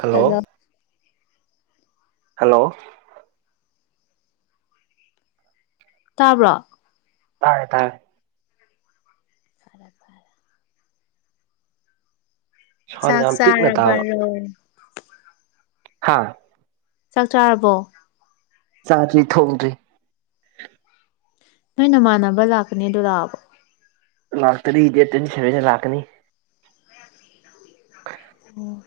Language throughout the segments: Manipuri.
ꯍꯂꯣ ꯍꯜꯂꯣ ꯍꯂꯣ ꯇꯥꯕ꯭ꯔꯣ ꯇꯥꯏ ꯇꯥꯏ [unintelligible] ꯁꯥꯎꯟ ꯆꯥꯛ ꯌꯥꯝ ꯄꯤꯛꯅ ꯆꯔꯕꯔ‌ꯣ ꯍꯥꯥ ꯆꯥꯛ ꯆꯥꯔꯕꯣ ꯆꯥꯛꯇꯤ ꯊꯣꯡ꯭ꯗꯔꯤ ꯅꯣꯏ ꯅꯃꯥꯟꯅꯕ ꯂꯥꯛꯀꯅꯤ ꯑꯗꯨ ꯂꯥꯛꯑꯕ ꯂꯥꯛꯇꯔꯤ ꯗ‌ꯦꯇ ꯇ‌ꯣꯏꯟꯇꯤꯁꯕ‌‌ꯦꯟ ꯗ ꯂꯥꯛꯀꯅꯤ ꯑꯣ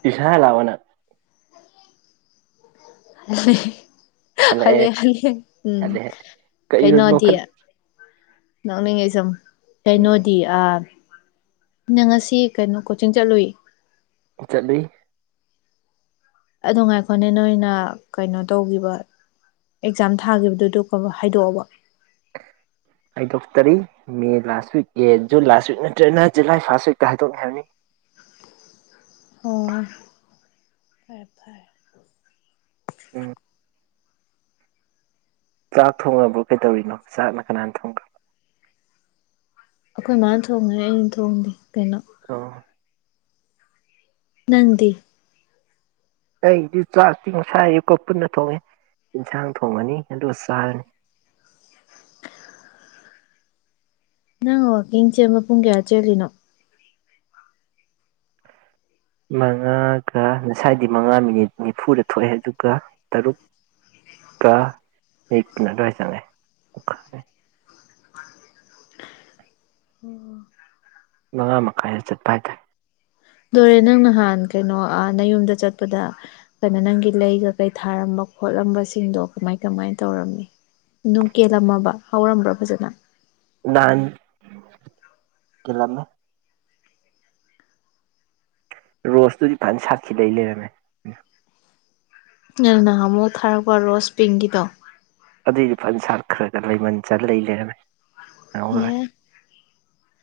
ꯇꯨꯏꯁꯟ ꯍꯜꯂꯛꯑꯕꯔꯣ ꯅ‌ꯪ [unintelligible] ꯍꯂ ꯍꯜꯂꯛꯑꯦ ꯍꯂ ꯎꯝ ꯍꯜꯂꯛꯑꯦ ꯀꯩꯅꯣ ꯀꯩꯅ‌ꯣꯗꯤ ꯅꯣꯛꯈꯠ ꯌꯥ [unintelligible] ꯎꯝ ꯀꯩꯅꯣꯗꯤ ꯑꯥ ꯅꯪ ꯉꯁꯤ ꯀꯩꯅꯣ ꯀꯣꯆꯤꯡ ꯆꯠꯂꯨꯏ ꯆꯠꯂꯤ ꯑꯗꯨ ꯉꯥꯏꯈꯣꯅꯦ ꯅꯣꯏꯅ ꯀꯩꯅꯣ ꯇꯧꯈꯤꯕ ꯑꯦꯛꯖꯥꯝ ꯊꯥꯒꯤꯈꯤꯕꯗꯨꯗꯨ ꯍꯥꯏꯗꯣꯛꯑꯕ ꯍꯥꯏꯗꯣꯛꯇꯔꯤ ꯃꯦ ꯂꯥꯁ ꯋꯤꯛ ꯑꯦ ꯖꯨꯟ ꯂꯥꯁ ꯋꯤꯛ ꯅꯠꯇ꯭ꯔꯒꯅ ꯖꯨꯂꯥꯏ ꯐꯥꯥꯁ ꯋꯤꯛꯇ ꯍꯥꯏꯗꯣꯛꯅꯤ ꯍꯥꯏꯕꯅꯤ ꯑꯣ ꯐꯔꯦ ꯐꯔ‌ꯦ ꯎꯝ ꯆꯥꯛ ꯊꯣꯡꯉꯕ꯭ꯔꯣ ꯀꯩꯗꯧꯔꯤꯅꯣ ꯆꯥꯛꯅ ꯀꯅꯥꯅ ꯊꯣꯡꯈ꯭ꯔꯕ ꯑꯩꯈꯣꯏ ꯃꯥ ꯊꯣꯡꯉꯦ ꯑꯩꯅ ꯊꯣꯡꯗꯦ ꯀꯩꯅꯣ ꯑ‌ꯣ ꯅꯪꯗꯤ ꯑꯩꯗꯤ ꯆꯥꯛꯇꯤ ꯉꯁꯥꯏꯌꯨꯀꯣ ꯄꯨꯟꯅ ꯊꯣꯡꯉꯦ ꯌꯦꯟꯁꯥꯡ ꯊꯣꯡꯉꯅꯤ ꯑꯗꯨꯒ ꯆꯥꯔꯅꯤ ꯅꯪ ꯋꯥꯋꯥꯛꯀꯤꯡꯁꯦ ꯃ ꯄꯨꯡ ꯀꯌꯥ ꯆꯦꯜꯂꯤꯅꯣ ꯃꯉꯥꯒ ꯉꯁꯥꯏꯗꯤ ꯃꯉꯥ ꯃꯤꯅꯤꯠ ꯅꯤꯐꯨꯗ ꯊꯣꯛꯑꯦ ꯑꯗꯨꯒ ꯇꯔꯨꯛꯀ ꯃꯤꯅꯤꯠꯨ ꯑꯗꯨꯋꯥꯏꯗ ꯆꯪꯉꯦ ꯉꯉꯥ ꯃꯈꯥꯏꯗ ꯆꯠꯄ ꯍꯥꯏ ꯇꯥꯏ ꯗꯣꯔꯦ ꯅꯪ ꯅꯍꯥꯟ ꯀꯩꯅꯣ ꯅ ꯌꯨꯝꯗ ꯆꯠꯄꯗ ꯀꯩꯅꯣ ꯅꯪꯒꯤ ꯂꯩꯒ ꯀꯩ ꯊꯥꯔꯝꯕ ꯈꯣꯠꯂꯝꯕꯁꯤꯡꯗꯣ ꯀꯃꯥꯏ ꯀꯃꯥꯏꯅ ꯇꯧꯔꯝꯃꯤ ꯑꯗꯨꯝ ꯀꯦꯜꯂꯝꯃꯕ ꯍꯧꯔꯝꯕ꯭ꯔꯥ ꯐꯖꯅ ꯅꯍꯥꯟ ꯀꯂꯝꯃꯦ ꯔꯣꯁꯇꯨꯗꯤ ꯐꯅ ꯁꯥꯠꯈꯤꯗꯩ ꯂꯩꯔꯝꯃꯦ ꯅꯪ ꯅꯍꯥꯟ ꯑꯃꯨ ꯊꯔꯛꯄ ꯔꯁ ꯄꯤꯒꯤꯗ ꯑꯗꯨꯏꯗꯤ ꯄꯟꯁꯥꯠ ꯈꯔ ꯈ ꯂꯩꯃꯟ ꯆ ꯂꯩ ꯂꯩꯔꯝꯃꯦ ꯅꯪꯍꯧꯔꯣꯏ [unintelligible]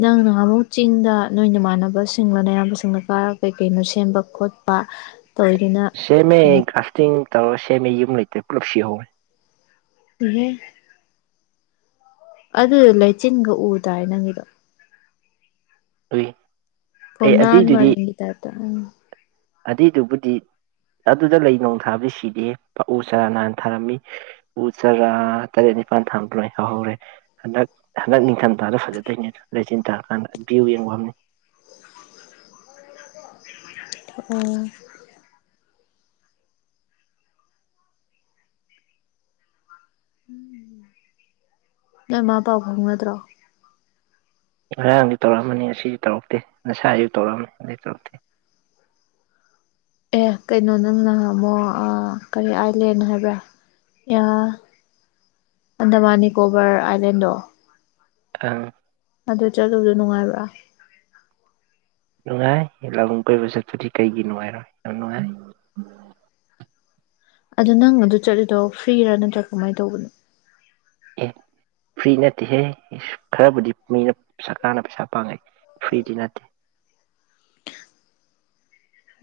ꯅꯪ ꯅꯍꯥꯟꯃꯨꯛ ꯆꯤꯡꯗ ꯅꯣꯏ ꯅꯃꯥꯟꯅꯕꯁꯤꯡꯂ ꯅꯌꯥꯝꯕꯁꯤꯡꯂ ꯀꯥꯔ ꯀꯩꯀꯩꯅꯣ ꯁꯦꯝꯕ ꯈꯣꯠꯄ ꯇꯧꯔꯤꯗꯨꯅ ꯁꯦꯝꯃꯦ ꯀꯃꯥꯏ [unintelligible] ꯇꯧꯔꯁꯦꯃꯤ ꯌꯨꯝ ꯂꯩꯇ ꯄꯨꯂꯞ ꯁꯤꯍꯧꯔꯦ꯫ [unintelligible] ꯑꯗꯨ ꯂꯩꯆꯤꯟꯒ ꯎꯗꯥꯥꯏ ꯅꯪꯒꯤꯗꯣ꯫ [unintelligible] ꯐꯨꯅꯥꯟ ꯑꯗꯨꯏꯗꯨꯗꯤ ꯃꯥꯔꯤꯡ [unintelligible] [unintelligible] ꯑꯗꯨꯏꯗꯨꯕꯨꯗꯤ ꯑꯗꯨꯗ ꯂꯩ ꯅꯨꯡ ꯊꯥꯕꯗꯤ ꯁꯤꯗꯦ ꯎ ꯆꯥꯔꯥ ꯅꯥꯟꯅ ꯊꯥꯔꯝꯃꯤ ꯎ ꯆꯥꯔꯥ ꯇꯔꯦꯠ ꯅꯤꯄꯥꯜ ꯊꯥꯔꯣꯏ ꯍꯧꯍꯧꯔꯦ ꯍꯟꯗꯛ ꯍꯟꯗꯛ ꯅꯤꯡꯊꯝꯊꯥꯗ ꯐꯖꯗꯣꯏꯅꯦ ꯂꯩꯆꯤꯟ ꯇꯥꯔꯀꯥꯟꯗ ꯚ꯭ꯌꯨ ꯌꯦꯡꯕꯝꯅꯤ꯫ [unintelligible] ꯅꯣꯏ ꯃꯥ ꯄꯥꯎ ꯐꯥꯎꯅꯗ꯭ꯔꯣ꯫ ꯉꯔꯥꯡꯗꯤ ꯇꯧꯔꯛꯑꯃꯅꯤ ꯉꯁꯤ ꯇꯧꯔꯛꯇꯦ ꯉꯁꯥꯏ ꯑꯌꯨꯛ ꯇꯧꯔꯛꯑꯃꯦ ꯑꯗꯩ ꯇꯧꯔꯛꯇꯦ꯫ ꯑꯦ ꯀꯩꯅꯣ ꯅꯪ ꯅꯍꯥꯃꯨꯛ ꯑ ꯀꯔꯤ ꯑꯥꯏꯂꯦꯟ ꯍꯥꯏꯕ꯭ꯔꯥ ꯑꯟꯗꯃꯥꯟ ꯅꯤꯀꯣꯕꯔ ꯑꯥꯏꯂꯦꯟꯗꯣ ꯑ ꯑꯗꯨ ꯆꯠꯂꯨꯕ ꯅꯨꯡꯉꯥꯏꯕ꯭ꯔꯥ꯫ ꯅꯨꯡꯉꯥꯏ ꯂꯝ ꯀꯣꯏꯕ ꯆꯠꯄꯗꯤ ꯀꯩꯒꯤ ꯅꯨꯡꯉꯥꯏꯔꯣꯏ ꯌꯥꯝ ꯅꯨꯡꯉꯥꯏ꯫ ꯑꯗꯣ ꯅꯪ ꯑꯗꯨ ꯆꯠꯂꯤꯗꯣ ꯐ꯭ꯔꯤꯔꯥ ꯅꯠꯇ꯭ꯔꯥ ꯀꯃꯥꯏ ꯇꯧꯕꯅꯣ꯫ ꯑꯦ ꯐ꯭ꯔꯤ ꯅꯠꯇꯦꯍꯦ ꯈꯔꯕꯨꯗꯤ ꯃꯤꯅ ꯁꯔꯀꯥꯔꯅ ꯄꯩꯁꯥ ꯄꯥꯡꯉꯦ ꯐ꯭ꯔꯤꯗꯤ ꯅꯠꯇꯦ꯫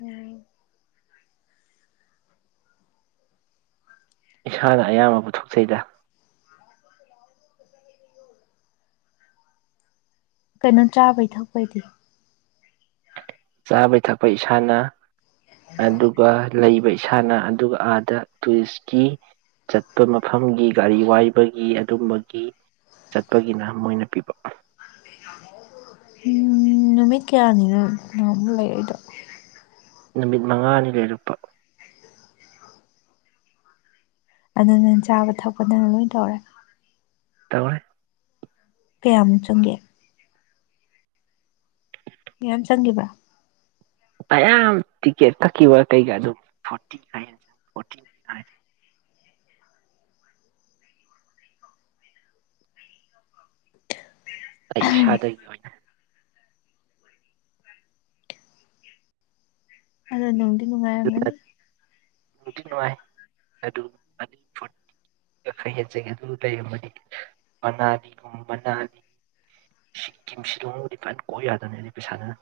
ꯎꯝ꯫ ꯏꯁꯥꯅ ꯑꯌꯥꯝꯕ ꯄꯨꯊꯣꯛꯆꯩꯗ꯫ ꯀꯩꯅꯣ ꯆꯥꯕꯩ ꯊꯛꯄꯩꯗꯤ꯫ ꯆꯥꯕꯩ ꯊꯛꯄꯩ ꯏꯁꯥꯅ꯫ ꯑꯗꯨꯒ ꯂꯩꯕꯩ ꯏꯁꯥꯅ ꯑꯗꯨꯒ ꯑꯥꯗ ꯇꯨꯔꯤꯁꯀꯤ ꯆꯠꯄ ꯃꯐꯝꯒꯤ ꯒꯥꯔꯤ ꯋꯥꯏꯕꯒꯤ ꯑꯗꯨꯝꯕꯒꯤ ꯆꯠꯄꯒꯤꯅ ꯃꯣꯏꯅ ꯄꯤꯕ꯫ ꯎꯝ ꯅꯨꯃꯤꯠ ꯀꯌꯥꯅꯤꯔꯥ ꯅꯪꯅ ꯂꯩꯔꯛꯏꯗꯣ꯫ ꯅꯨꯃꯤꯠ ꯃꯉꯥꯅꯤ ꯂꯩꯔꯛꯄ꯫ ꯑꯗꯨꯗꯤ ꯆꯥꯕ ꯊꯛꯄ ꯅꯪꯅ ꯂꯣꯏ ꯇꯧꯔꯦ꯫ ꯇꯧꯔꯦ꯫ ꯀꯌꯥꯃꯨꯛ ꯆꯪꯒꯦ꯫ ꯌꯥꯝ ꯆꯪꯒꯤꯕ꯭ꯔꯥ꯫ ꯀꯌꯥꯝ ꯇꯤꯀꯦꯠ ꯀꯛꯈꯤꯕ ꯀꯩꯒ ꯑꯗꯨꯝ ꯐꯣꯔꯇꯤ ꯐꯥꯏꯞ ꯐꯣꯔꯇꯤ ꯐꯥꯏꯞ ꯫ ꯑꯩ ꯏꯁꯥꯗꯒꯤ ꯑꯣꯏꯅ꯫ ꯑꯗꯣ ꯅꯨꯡꯗꯤ ꯑꯗꯨꯅ ꯅꯨꯡꯉꯥꯏꯔꯝꯃꯅꯤ꯫ ꯅꯨꯡꯗꯤ ꯅꯨꯡꯉꯥꯏ ꯑꯗꯨ [unintelligible] ꯐꯣꯔꯇꯤꯒ ꯈꯔ ꯍꯦꯟꯅ ꯆꯪꯉꯤ ꯑꯗꯨ ꯂꯩꯔꯝꯃꯗꯤ ꯃꯅꯥꯂꯤꯒꯨꯝꯕ ꯃꯅꯥꯂꯤ ꯁꯤꯀꯤꯝ ꯁꯤꯂꯣꯡꯕꯨꯗꯤ ꯐꯅ ꯀꯣꯛ ꯌꯥꯗꯣꯏꯅꯦ ꯑꯗꯨ ꯄꯩꯁꯥꯗꯨꯅ꯫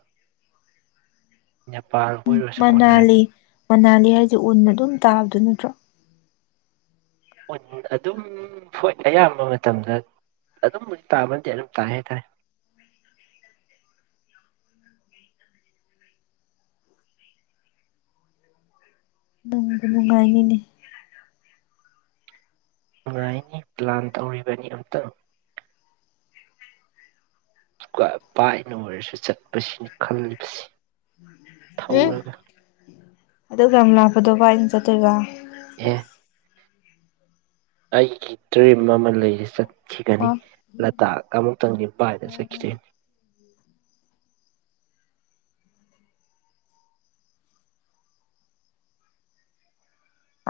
ꯄꯥꯔ ꯀꯣꯏꯔꯨꯔꯁꯨ ꯀꯣꯅꯔ ꯃꯅꯥꯂꯤ ꯃꯅꯥꯂꯤ ꯍꯥꯏꯁꯦ ꯎꯟ ꯑꯗꯨꯝ ꯇꯥꯕꯗꯨ ꯅꯠꯇ꯭ꯔꯣ꯫ ꯎꯟ ꯑꯗꯨꯝ ꯍꯣꯏ ꯑꯌꯥꯝꯕ ꯃꯇꯝꯗ ꯑꯗꯨꯝꯕꯨꯗꯤ ꯇꯥꯕ ꯅꯠꯇꯦ ꯑꯗꯨꯝ ꯇꯥꯏ ꯍꯥꯏꯇꯥꯔꯦ꯫ ꯨ ꯅꯨꯡꯉꯥꯏꯅꯤꯅꯦ꯫ ꯅꯨꯡꯉꯥꯏꯅꯤ ꯄ꯭ꯂꯥꯟ ꯇꯧꯔꯤꯕꯅꯤ ꯑꯃꯝꯇꯪ꯫ [unintelligible] ꯕꯥꯏꯛꯅ ꯑꯣꯏꯔꯁꯨ ꯆꯠ ꯃꯁꯤꯅꯤ ꯈꯜꯂꯤꯕꯁꯤ ꯊꯧꯔꯒ꯫ ꯑꯗꯨꯛ ꯌꯥꯝ ꯂꯥꯛꯄꯗꯣ ꯕꯥꯛꯏꯅ ꯆꯠꯇꯣꯏꯕ꯫ ꯑꯦ [unintelligible] [inaudible] ꯑꯩꯒꯤ ꯗ꯭ꯔꯤꯝ ꯑꯃ ꯂꯩꯌꯦ ꯆꯠ ꯈꯤꯒꯅꯤ ꯑꯣ ꯂꯗꯥꯛ ꯑꯃꯨꯛꯇꯪꯗꯤ ꯄꯥꯏꯕ ꯆꯠꯈꯤꯗꯣꯏꯅꯤ꯫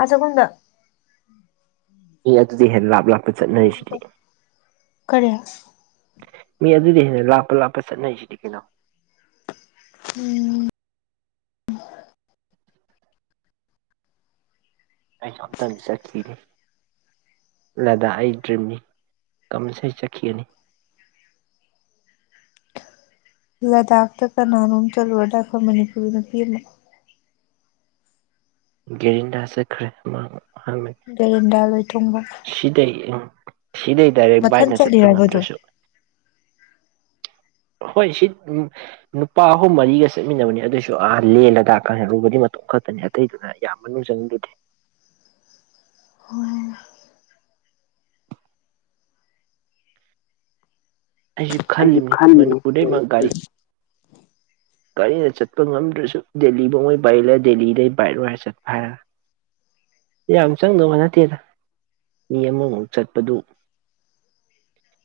ꯑ ꯆꯈꯨꯝꯗ꯫ ꯃꯤ ꯑꯗꯨꯗꯩ ꯍꯦꯟꯅ ꯂꯥꯞ ꯂꯥꯞ ꯈꯔꯖꯨ ꯆꯞ ꯀꯔꯤ ꯃꯤ ꯑꯗꯨꯗꯩ ꯍꯦꯟꯅ ꯂꯥꯞꯄ ꯂꯥꯞꯄ ꯆꯠꯅꯩꯁꯤꯗꯤ ꯀꯩꯅꯣ꯫ ꯎꯝ꯫ ꯑꯩꯖꯨ ꯑꯝꯇꯪ ꯆꯠꯈꯤꯅꯤ ꯂꯗꯥꯛ ꯑꯩ ꯗ꯭ꯔꯤꯝꯅꯤ ꯀꯃꯟꯁꯔꯤ ꯆꯠꯈꯤꯒꯅꯤ꯫ ꯂꯗꯥꯥꯛꯇ ꯀꯅꯥꯅꯣꯝ ꯆꯂꯨꯔꯗꯥꯏ ꯈꯣꯏ ꯃꯅꯤꯄꯨꯔꯤ ꯅꯨꯄꯤ ꯑꯃ ꯒꯦꯔꯤꯟꯗ ꯆꯠꯈꯔꯦ ꯃꯥꯑꯝ ꯒꯦꯔꯤꯟꯗ ꯂꯣꯏꯇꯔꯣꯡꯕꯝ꯫ ꯁꯤꯗꯩ [unintelligible] ꯁꯤꯗꯩ ꯗꯥꯏꯔꯦꯛ ꯃꯊꯟ ꯕꯥꯏꯛꯅ ꯆꯠꯄ ꯆꯠꯂꯤꯔꯕꯗꯣ ꯉꯝꯗ꯭ꯔꯁꯨ ꯍꯣꯏ ꯁꯤ ꯅꯨꯄꯥ ꯑꯍꯨꯝ ꯃꯔꯤꯒ ꯆꯠꯃꯤꯟꯅꯕꯅꯦ ꯑꯗꯨꯏꯁꯨ ꯑꯍꯥꯟꯕꯅꯤ ꯂꯗꯥꯥꯛ ꯀ ꯌꯧꯔꯨꯕꯗꯤ ꯃꯇꯣꯝ ꯈꯛꯇꯅꯣ ꯑꯇꯩꯗꯨꯅ ꯌꯥꯝ ꯃꯅꯨꯡ ꯆꯪꯒꯤꯗꯦ꯫ ꯑꯩꯖꯨ ꯑꯩꯁꯨ ꯈꯜꯂꯤꯝꯅꯤ ꯈꯜꯂꯤꯅꯤ ꯃꯅꯤꯄꯨꯔꯗꯒꯗꯩ ꯃꯛ ꯒꯥꯔꯤ ꯒꯥꯔꯤꯅ ꯆꯠꯄ ꯉꯝꯗ꯭ꯔꯁꯨ ꯗꯦꯜꯂꯤꯐꯥꯎꯉꯩ ꯄꯥꯏꯂ ꯗꯦꯜꯂꯤꯗꯩ ꯄꯥꯏꯂꯣꯏꯔ ꯆꯠꯄ ꯍꯥ ꯌꯥꯝ ꯆꯪꯗꯧꯕ ꯅꯠꯇꯦꯗ ꯃꯤ ꯑꯃꯃꯨꯛ ꯆꯠꯄꯗꯨ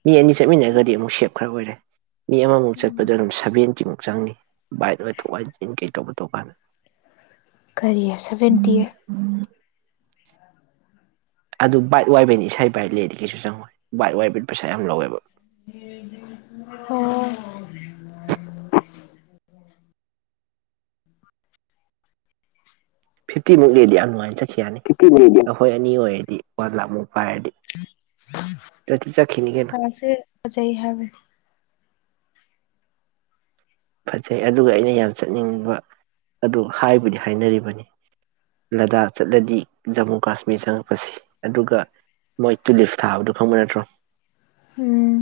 ꯃꯤ ꯑꯅꯤ ꯆꯠꯃꯤꯟꯅꯒ꯭ꯔ ꯗꯤꯃꯨꯛ ꯁꯦꯞ ꯈꯔ ꯑꯣꯏꯔꯦ ꯃꯤ ꯑꯃꯃꯨꯛ ꯎꯝ ꯆꯠꯄꯗ ꯑꯗꯨꯝ ꯁꯚꯦꯟꯇꯤꯃꯨꯛ ꯆꯪꯅꯤ ꯕꯥꯏꯠ ꯑ [unintelligible] ꯀꯩ ꯇꯧꯕ ꯇꯧꯀꯥꯟꯗ꯫ ꯀꯔꯤ ꯁꯕꯦꯟꯇꯤ꯫ ꯑꯗꯨ ꯕꯥꯏꯛ ꯋꯥꯏꯕꯩꯅꯤ ꯏꯁꯩꯥꯏ ꯕꯥꯏꯛ ꯂꯩꯔꯗꯤ ꯀꯩꯁꯨ ꯆꯪꯉꯣꯏ ꯕꯥꯏꯛ ꯋꯥꯏꯕꯩ ꯄꯩꯁꯥ ꯌꯥꯝ ꯂꯧꯋꯦꯕ꯫ ꯑꯣ ꯐꯤꯞꯇꯤꯃꯨꯛ ꯂꯩꯔꯗꯤ ꯌꯥꯝ ꯅꯨꯡꯉꯥꯏꯅ ꯆꯠꯈꯤ ꯌꯥꯅꯤ꯫ ꯀꯤꯇꯤꯅꯦꯗꯤ ꯅꯈꯣꯏ ꯑꯅꯤ ꯑꯣꯏꯌꯦ ꯗꯤ ꯋꯥꯟꯂꯥꯛ ꯃꯨꯛ ꯄꯥꯏꯔꯗꯤ ꯁꯠ ꯂꯗꯥꯛꯁꯦ ꯐꯖꯩ ꯍꯥꯏꯕꯅꯤ꯫ ꯐꯖꯩ ꯑꯗꯨꯒ ꯑꯩꯅ ꯌꯥꯝ ꯆꯠꯅꯤꯡꯕ ꯑꯗꯨ ꯍꯥꯏꯕꯨꯗꯤ ꯍꯥꯏꯅꯔꯤꯕꯅꯤ ꯂꯗꯥꯛ ꯆꯠꯂꯗꯤ ꯖꯃꯨ ꯀꯥꯁꯃꯤꯔ ꯆꯪꯉꯛꯄꯁꯤ ꯑꯗꯨꯒ ꯃꯣꯏ ꯇꯨꯂꯤꯞ ꯊꯥꯕꯗꯨ ꯈꯪꯕ ꯅꯠꯇ꯭ꯔꯣ ꯎꯝ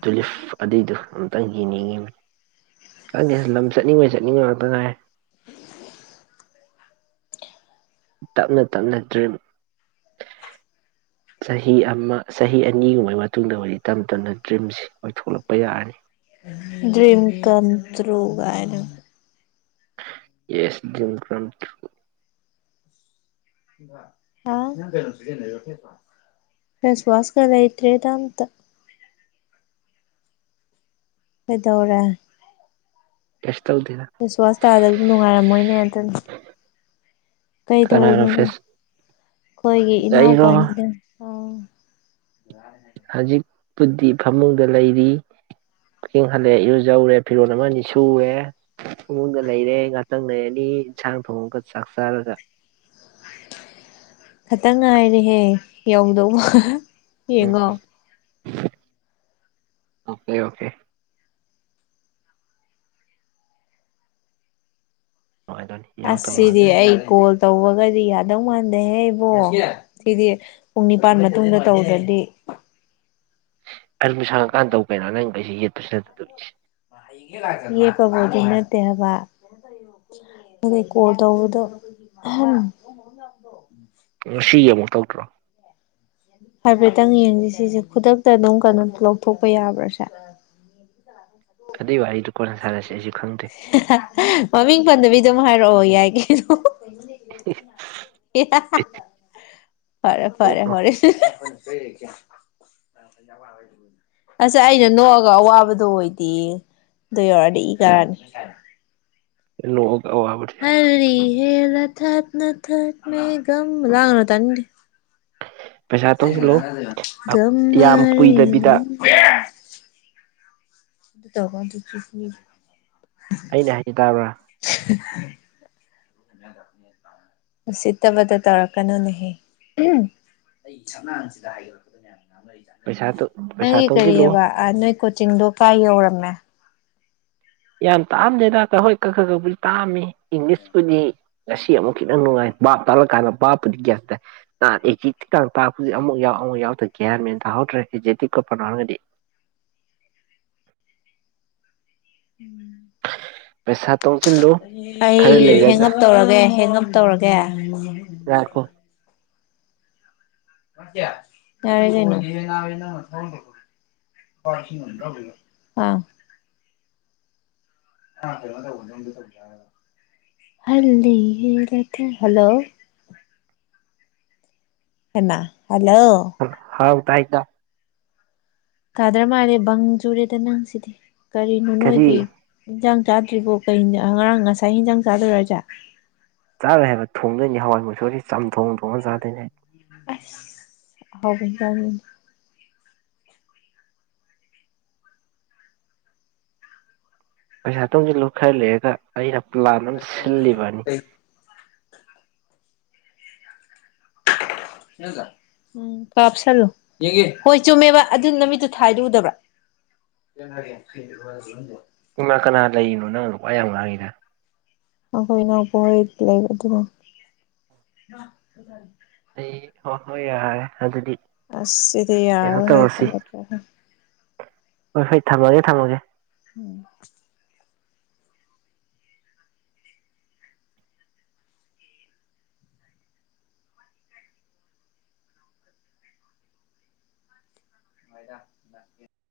ꯇꯨꯂꯤꯞ ꯑꯗꯨꯏꯗꯨ ꯑꯝꯇꯪ ꯌꯦꯡꯅꯤꯡꯉꯤꯃꯤ꯫ ꯈꯪꯗꯦꯗ ꯂꯝ ꯆꯠꯅꯤꯡꯕꯩ ꯆꯠꯅꯤꯡꯕ ꯉꯥꯛꯇ ꯉꯥꯏꯔꯦ꯫ ꯇꯞꯅ ꯇꯞꯅ ꯗ꯭ꯔꯤꯝ ꯆꯍꯤ ꯑꯃ ꯆꯍꯤ ꯑꯅꯤꯒꯨꯝꯕꯒꯤ ꯃꯇꯨꯡꯗꯕꯨꯗꯤ ꯇꯞ ꯇꯞꯅ ꯗ꯭ꯔꯤꯝꯁꯤ ꯑꯣꯏꯊꯣꯛꯂꯛꯄ ꯌꯥꯔꯅꯤ꯫ ꯗ꯭ꯔꯤꯝ ꯀꯝ ꯇꯔꯨ ꯒꯥꯏꯅ꯫ ꯌꯦꯁ ꯗ꯭ꯔꯤꯝ ꯀꯝ ꯇꯔꯨ ꯫ [unintelligible] ꯍꯥ ꯅꯪ ꯀꯩꯅꯣ ꯁꯤꯖꯤꯟꯅꯩꯔꯣ ꯐꯦꯁꯋꯥꯁ ꯐꯦꯁꯋꯥꯁꯀ ꯂꯩꯇ꯭ꯔꯦꯗ ꯑꯝꯇꯥ꯫ ꯀꯩꯗꯧꯔꯦ꯫ ꯀꯩꯁꯨ ꯇꯧꯗꯦꯗ ꯐꯦꯁꯋꯥꯁ ꯇꯥꯗꯕꯖꯤ ꯅꯨꯡꯉꯥꯏꯔꯝꯃꯣꯏꯅꯦ ꯑꯗꯨꯅꯤ ꯀꯅꯥꯅ ꯀꯩꯗꯧꯔꯤꯅꯣ ꯅꯪ ꯐꯦꯁ ꯑꯩꯈꯣꯏꯒꯤ ꯑꯩꯔꯣ ꯏꯅꯥꯎꯄꯥꯅꯤꯅ ꯑꯥ ꯗꯗꯥꯅ ꯍꯥꯏꯕꯅꯦ꯫ ꯄꯨꯗꯤ ꯐꯃꯨꯡꯗ ꯂꯩꯔꯤ ꯋꯥꯀꯤꯛ ꯍꯜꯂꯦ ꯏꯔꯨꯖꯧꯔꯦ ꯐꯤꯔꯣꯜ ꯑꯃ ꯑꯅꯤ ꯁꯨꯔꯦ ꯐꯃꯨꯡꯗ ꯂꯩꯔꯦ ꯉꯥꯛꯇꯪ ꯂꯩꯔꯅꯤ ꯏꯟꯁꯥꯡ ꯊꯣꯡꯉꯒ ꯆꯥꯛ ꯆꯥꯔꯒ ꯈꯇꯪ ꯉꯥꯏꯔꯦꯍꯦ ꯌꯧꯗꯧꯕ꯫ ꯎꯝ ꯌꯦꯡꯉꯣ꯫ Okay okay. ꯅꯨꯡꯉꯥꯏꯗꯣꯏꯅꯤ ꯌꯥꯎ ꯇꯧ ꯃꯥꯜꯂꯦ ꯑꯁꯤꯗꯤ ꯑꯩ ꯀꯣꯜ ꯇꯧꯕꯒꯗꯤ ꯌꯥꯗꯧ ꯃꯥꯟꯗꯦꯍꯦ ꯏꯕꯣ ꯁꯤꯗꯤ ꯄꯨꯡ ꯅꯤꯄꯥꯜ ꯃꯇꯨꯡꯗ ꯇꯧꯗ꯭ꯔꯗꯤ ꯑꯗꯨꯝ ꯁꯪꯉꯀꯥꯟꯗ ꯇꯧ ꯀꯩꯅꯣ ꯅꯪ ꯀꯩꯁꯤ ꯌꯦꯠꯄꯁꯨ ꯅꯠꯇꯕꯗꯣ ꯏꯁ ꯌꯦꯠꯄꯕꯨꯗꯤ ꯅꯠꯇꯦ ꯍꯥꯏꯕꯥ ꯑꯗꯩ ꯀꯣꯜ ꯇꯧꯕꯗꯣ ꯑꯍꯝ ꯉꯁꯤꯒꯤ ꯑꯃꯣꯛ ꯇꯧꯗ꯭ꯔꯣ ꯍꯥꯏꯐꯦꯠꯇꯪ ꯌꯦꯡꯖꯤ ꯁꯤꯖꯦ ꯈꯨꯗꯛꯇ ꯑꯗꯨꯝ ꯀꯩꯅꯣ ꯂꯧꯊꯣꯛꯄ ꯌꯥꯕ꯭ꯔꯥꯁꯦ ꯍꯥ ꯍꯥ ꯑꯗꯨꯏ ꯋꯥꯔꯤꯗꯨ ꯀꯣꯟꯅ ꯁꯥꯟꯅꯁꯦ ꯑꯩꯁꯨ ꯈꯪꯗꯦ ꯍꯍ ꯃꯃꯤꯡ ꯄꯟꯗꯕꯤ ꯑꯗꯨꯝ ꯍꯥꯏ ꯔꯛꯑꯣ ꯌꯥꯏ ꯀꯩꯅꯣ ꯍꯍ ꯍ ꯍꯦ ꯍꯥ ꯍꯥ ꯐꯔꯦ ꯐꯔꯦ ꯍꯣꯔꯦꯟ ꯍꯨ ꯍꯨ ꯍꯨ ꯑꯁ ꯑꯩꯅ ꯅꯣꯛꯑꯒ ꯑꯋꯥꯕꯗꯣ ꯑꯣꯏ ꯇꯤ ꯑꯗꯨ ꯌꯧꯔꯛꯑꯗꯤ ꯏ ꯀꯥꯔꯛꯑꯅꯤ ꯂꯣꯛ ꯑꯥꯎꯠ ꯑꯋꯥꯕꯗꯤ ꯌꯦꯜꯂ ꯊꯠ ꯅꯥ ꯊꯠ ꯃꯦ ꯒꯝ ꯂꯥꯡꯒꯅꯨ ꯇꯥꯅꯤꯡꯗꯦ ꯄꯩꯁꯥ ꯇꯨꯡꯁꯤꯜꯂꯣ ꯒꯝ ꯌꯥꯝ ꯃꯥꯔꯦ ꯀꯨꯏꯗꯕꯤꯗ ꯒꯝ ꯃꯥꯔ ꯑꯗꯨ ꯇꯧꯀꯟ ꯇꯨꯀꯤꯃꯤ ꯑꯩꯅ ꯍꯥꯏꯖꯦ ꯇꯥꯕ꯭ꯔꯥ ꯎꯁꯤꯠꯇꯕꯗꯣ ꯇꯧꯔꯛꯀꯅꯨꯅꯦꯍꯦ ꯎꯝ ꯄꯩꯁꯥ ꯄꯩꯁꯥ ꯅꯪꯒꯤ ꯇꯨꯡꯁꯤꯜꯂꯨ ꯀꯔꯤꯑꯕ ꯑꯥ ꯅꯣꯏ ꯀꯣ ꯆꯤꯡꯗꯣ ꯀꯥꯏ ꯌꯧꯔꯝꯃꯦ ꯌꯥꯝ ꯇꯥꯛꯑꯝꯗꯦꯗ ꯇꯥ ꯍꯣꯏ ꯀꯛ ꯈꯥ ꯈꯥ ꯕꯨꯗꯤ ꯇꯥꯛꯑꯝꯃꯤ ꯏꯪꯂꯤꯁꯄꯨꯗꯤ ꯉꯁꯤ ꯑꯃꯨꯛ ꯈꯤꯇꯪ ꯅꯨꯡꯉꯥꯏ ꯕꯥꯞ ꯇꯥꯛꯂꯛꯀꯥꯟꯗ ꯕꯥꯞꯄꯨꯗꯤ ꯒ꯭ꯌꯥꯟ ꯇꯥꯏ ꯅꯍꯥꯟ ꯑꯦꯛꯖꯦꯛꯇꯤꯛ ꯀꯥꯡ ꯇꯥꯛꯄꯗꯤ ꯑꯃꯨꯛ ꯌꯥꯎ ꯑꯃꯨꯛ ꯌꯥꯎꯗ ꯒ꯭ꯌꯥꯟ ꯃꯦꯟ ꯇꯥꯍꯧꯗ꯭ꯔꯦ ꯑꯦꯛꯖꯦꯛꯇꯤꯕꯀꯥ ꯄ꯭ꯔꯅꯥꯎꯟꯒꯗꯤ ꯎꯝ ꯄꯩꯁꯥ ꯇꯨꯡꯁꯤꯜꯂꯨ ꯑꯩ ꯈꯔ ꯍꯦꯡ ꯂꯩꯔꯒ ꯑꯞ ꯇꯧꯔꯒꯦ ꯍꯦꯡ ꯑꯞ ꯑꯞ ꯇꯧꯔꯒꯦ ꯂꯧꯁꯤꯟꯕ ꯉꯝꯗꯕ ꯉꯥꯏꯈꯣ ꯏꯆꯦ ꯌꯥꯔꯦ ꯀꯩꯅꯣ ꯑꯥꯡ ꯍꯜꯗꯤꯌꯦ ꯂꯦꯛ ꯊꯥ ꯍꯜꯂꯣ ꯍꯟꯅ ꯍꯜꯂꯣ ꯇꯥꯏꯗꯥ ꯀꯥꯗ꯭ꯔꯥ ꯃꯥꯂꯦ ꯕꯪ ꯆꯨꯔꯦꯗ ꯅꯪꯁꯤꯗꯤ ꯀꯔꯤꯅꯣ ꯀꯔꯤ ꯅꯣꯏꯒꯤ ꯏꯟꯖꯥꯡ ꯆꯥꯗ꯭ꯔꯤꯕꯣ ꯀꯔꯤ ꯏꯟꯖꯥꯡ ꯑ ꯉꯔꯥꯡ ꯉꯁꯥꯏ ꯍꯤꯟꯖꯥꯡ ꯆꯥꯗꯣꯏꯔꯣ ꯍꯥꯏꯖꯦ ꯆꯥꯔꯣꯏ ꯍꯥꯏꯕ ꯊꯣꯡꯗꯣꯏꯅꯤ ꯍꯋꯥꯏ ꯃꯨꯁꯣꯔꯤ ꯆꯝꯊꯣꯡ ꯊꯣꯡꯉ ꯆꯥꯗꯣꯏꯅꯦ ꯑꯁ ꯑꯍꯥꯎꯕ ꯑꯃ ꯆꯥꯗꯣꯏꯅꯤ ꯄꯩꯁꯥ ꯇꯨꯡꯖꯤꯜꯂꯨ ꯈꯔ ꯂꯩꯔꯒ ꯑꯩꯅ ꯄ꯭ꯂꯥꯟ ꯑꯝ ꯁꯤꯜꯂꯤꯕꯅꯤ ꯎꯝ ꯀꯥꯞꯁꯜꯂꯨ ꯌꯦꯡꯒꯦ ꯍꯣꯏ ꯆꯨꯝꯃꯦꯕ ꯑꯗꯨ ꯅꯃꯤꯠꯇꯨ ꯊꯥꯏꯗꯨ ꯎꯗꯕ꯭ꯔꯥ ꯀꯅꯥ ꯀꯅꯥ ꯂꯩꯔꯤꯅꯣ ꯅꯪ ꯋꯥ [unintelligible] ꯑꯩꯈꯣꯏꯒꯤꯅ ꯄꯨꯡꯂꯩ ꯂꯩꯕ ꯑꯗꯨꯅ ꯑꯩ ꯍꯣ ꯍꯣꯏ ꯌꯥꯔꯦ ꯑꯗꯨꯗꯤ ꯑꯁ ꯁꯤꯗꯤ ꯀꯩꯅꯣ ꯌꯥꯔꯔꯣꯏꯍꯦ ꯇꯧꯔꯁꯤ ꯐꯟ ꯑꯣꯠꯈ꯭ꯔꯦꯍꯦ ꯍꯣꯏ ꯍꯣꯏ ꯊꯝꯃꯒꯦ ꯊꯝꯃꯒꯦ ꯎꯝ [unintelligible]